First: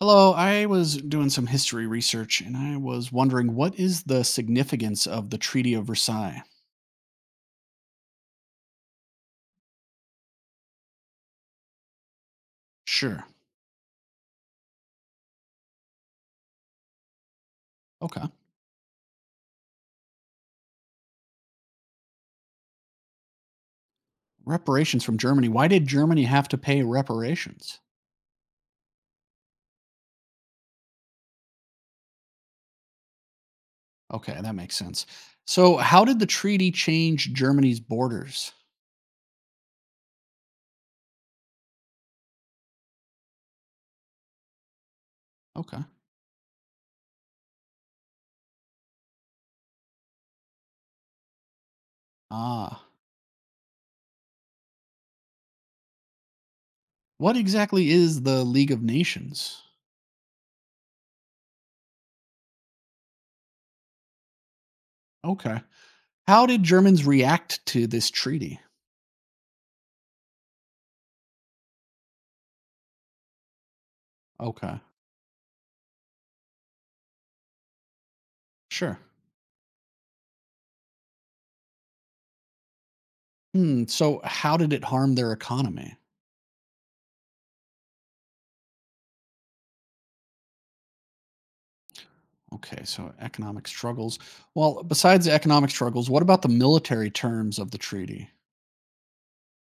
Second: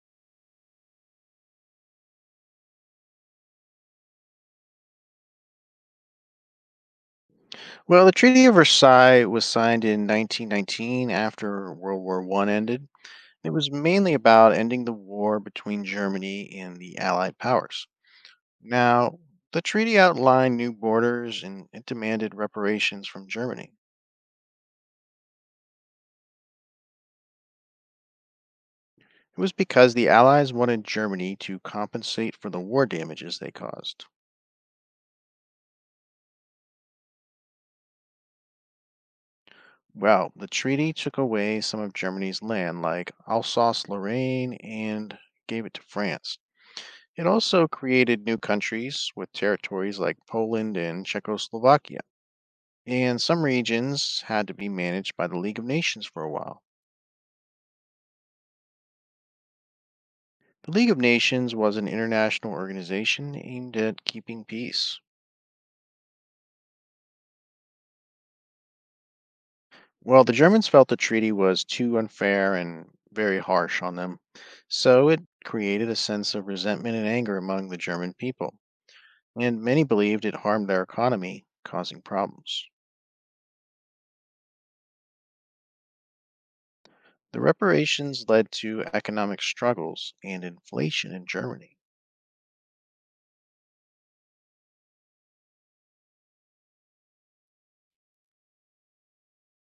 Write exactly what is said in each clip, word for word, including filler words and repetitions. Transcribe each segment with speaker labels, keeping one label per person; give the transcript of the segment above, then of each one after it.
Speaker 1: Hello, I was doing some history research and I was wondering, what is the significance of the Treaty of Versailles?
Speaker 2: Well, the Treaty of Versailles was signed in nineteen nineteen after World War One ended.
Speaker 1: Sure.
Speaker 2: It was mainly about ending the war between Germany and the Allied powers.
Speaker 1: Okay.
Speaker 2: Now, the treaty outlined new borders and it demanded reparations from Germany.
Speaker 1: Reparations from Germany. Why did Germany have to pay reparations?
Speaker 2: It was because the Allies wanted Germany to compensate for the war damages they caused.
Speaker 1: Okay, that makes sense. So, how did the treaty change Germany's borders?
Speaker 2: Well, the treaty took away some of Germany's land, like Alsace Lorraine, and gave it
Speaker 1: Okay.
Speaker 2: to France. It also created new countries with territories like Poland and Czechoslovakia,
Speaker 1: Ah.
Speaker 2: and some regions had to be managed by the League of Nations for a while.
Speaker 1: What exactly is the League of Nations?
Speaker 2: The League of Nations was an international organization aimed at keeping peace.
Speaker 1: Okay. How did Germans react to this treaty?
Speaker 2: Well, the Germans felt the treaty was too unfair and very harsh on them,
Speaker 1: Okay.
Speaker 2: so it created a sense of resentment and anger among the German people,
Speaker 1: Sure.
Speaker 2: and many believed it harmed their economy, causing problems.
Speaker 1: Hmm. So, how did it harm their economy?
Speaker 2: The reparations led to economic struggles and inflation in Germany.
Speaker 1: Okay, so economic struggles. Well, besides the economic struggles, what about the military terms of the treaty?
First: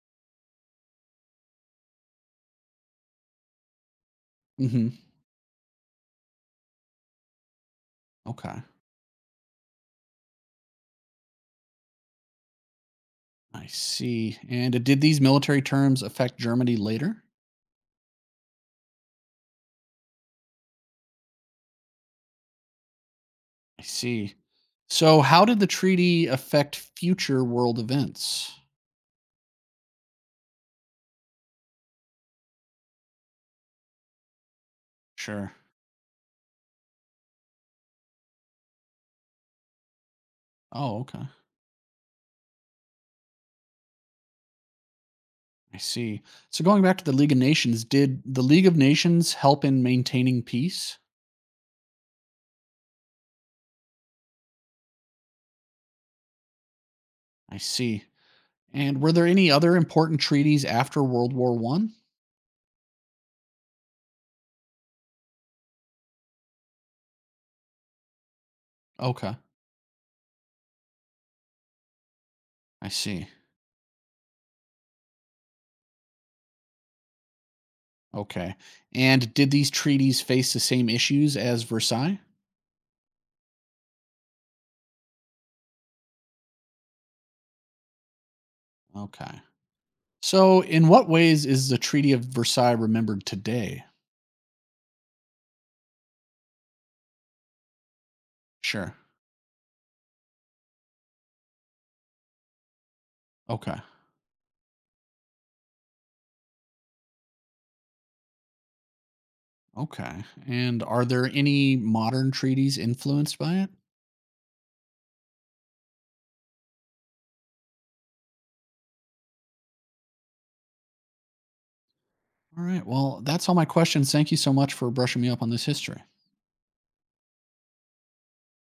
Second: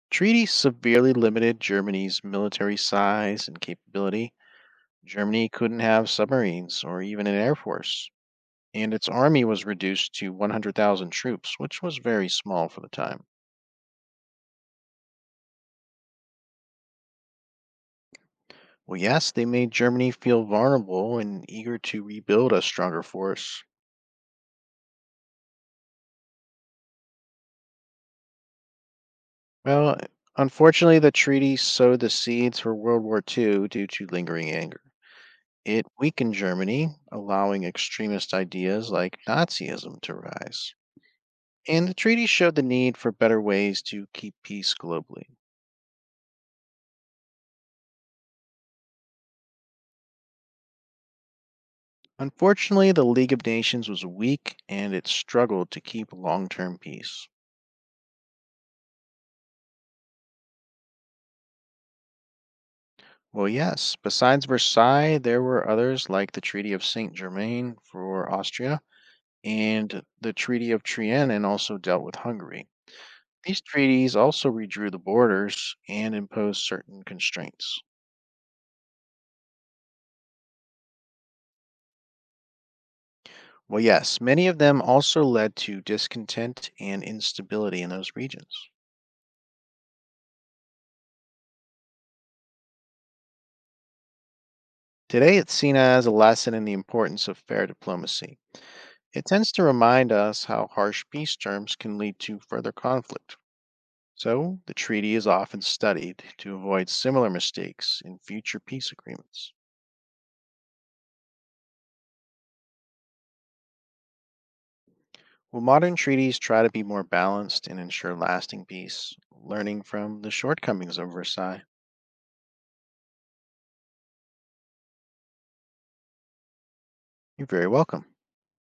Speaker 2: Treaty severely limited Germany's military size and capability.
Speaker 1: Hmm.
Speaker 2: Germany couldn't have submarines or even an air force,
Speaker 1: Okay,
Speaker 2: and its army was reduced to one hundred thousand troops, which was very small for the time.
Speaker 1: I see. And uh, did these military terms affect Germany later?
Speaker 2: Well, yes, they made Germany feel vulnerable and eager to rebuild a stronger force.
Speaker 1: I see. So, how did the treaty affect future world events?
Speaker 2: Well, unfortunately, the treaty sowed the seeds for World War the second due to lingering anger.
Speaker 1: Sure.
Speaker 2: It weakened Germany, allowing extremist ideas like Nazism to rise.
Speaker 1: Oh, okay.
Speaker 2: And the treaty showed the need for better ways to keep peace globally.
Speaker 1: I see. So, going back to the League of Nations, did the League of Nations help in maintaining peace?
Speaker 2: Unfortunately, the League of Nations was weak and it struggled to keep long term peace.
Speaker 1: I see. And were there any other important treaties after World War One?
Speaker 2: Well, yes, besides Versailles, there were others like the Treaty of Saint Germain for Austria
Speaker 1: Okay,
Speaker 2: and the Treaty of Trianon and also dealt with Hungary.
Speaker 1: I see.
Speaker 2: These treaties also redrew the borders and imposed certain constraints.
Speaker 1: Okay. And did these treaties face the same issues as Versailles?
Speaker 2: Well, yes, many of them also led to discontent and instability in those regions.
Speaker 1: Okay. So, in what ways is the Treaty of Versailles remembered today?
Speaker 2: Today, it's seen as a lesson in the importance of fair diplomacy.
Speaker 1: Sure.
Speaker 2: It tends to remind us how harsh peace terms can lead to further conflict.
Speaker 1: Okay.
Speaker 2: So, the treaty is often studied to avoid similar mistakes in future peace agreements.
Speaker 1: Okay. And are there any modern treaties influenced by it?
Speaker 2: Will modern treaties try to be more balanced and ensure lasting peace, learning from the shortcomings of Versailles?
Speaker 1: All right. Well, that's all my questions. Thank you so much for brushing me up on this history.
Speaker 2: You're very welcome.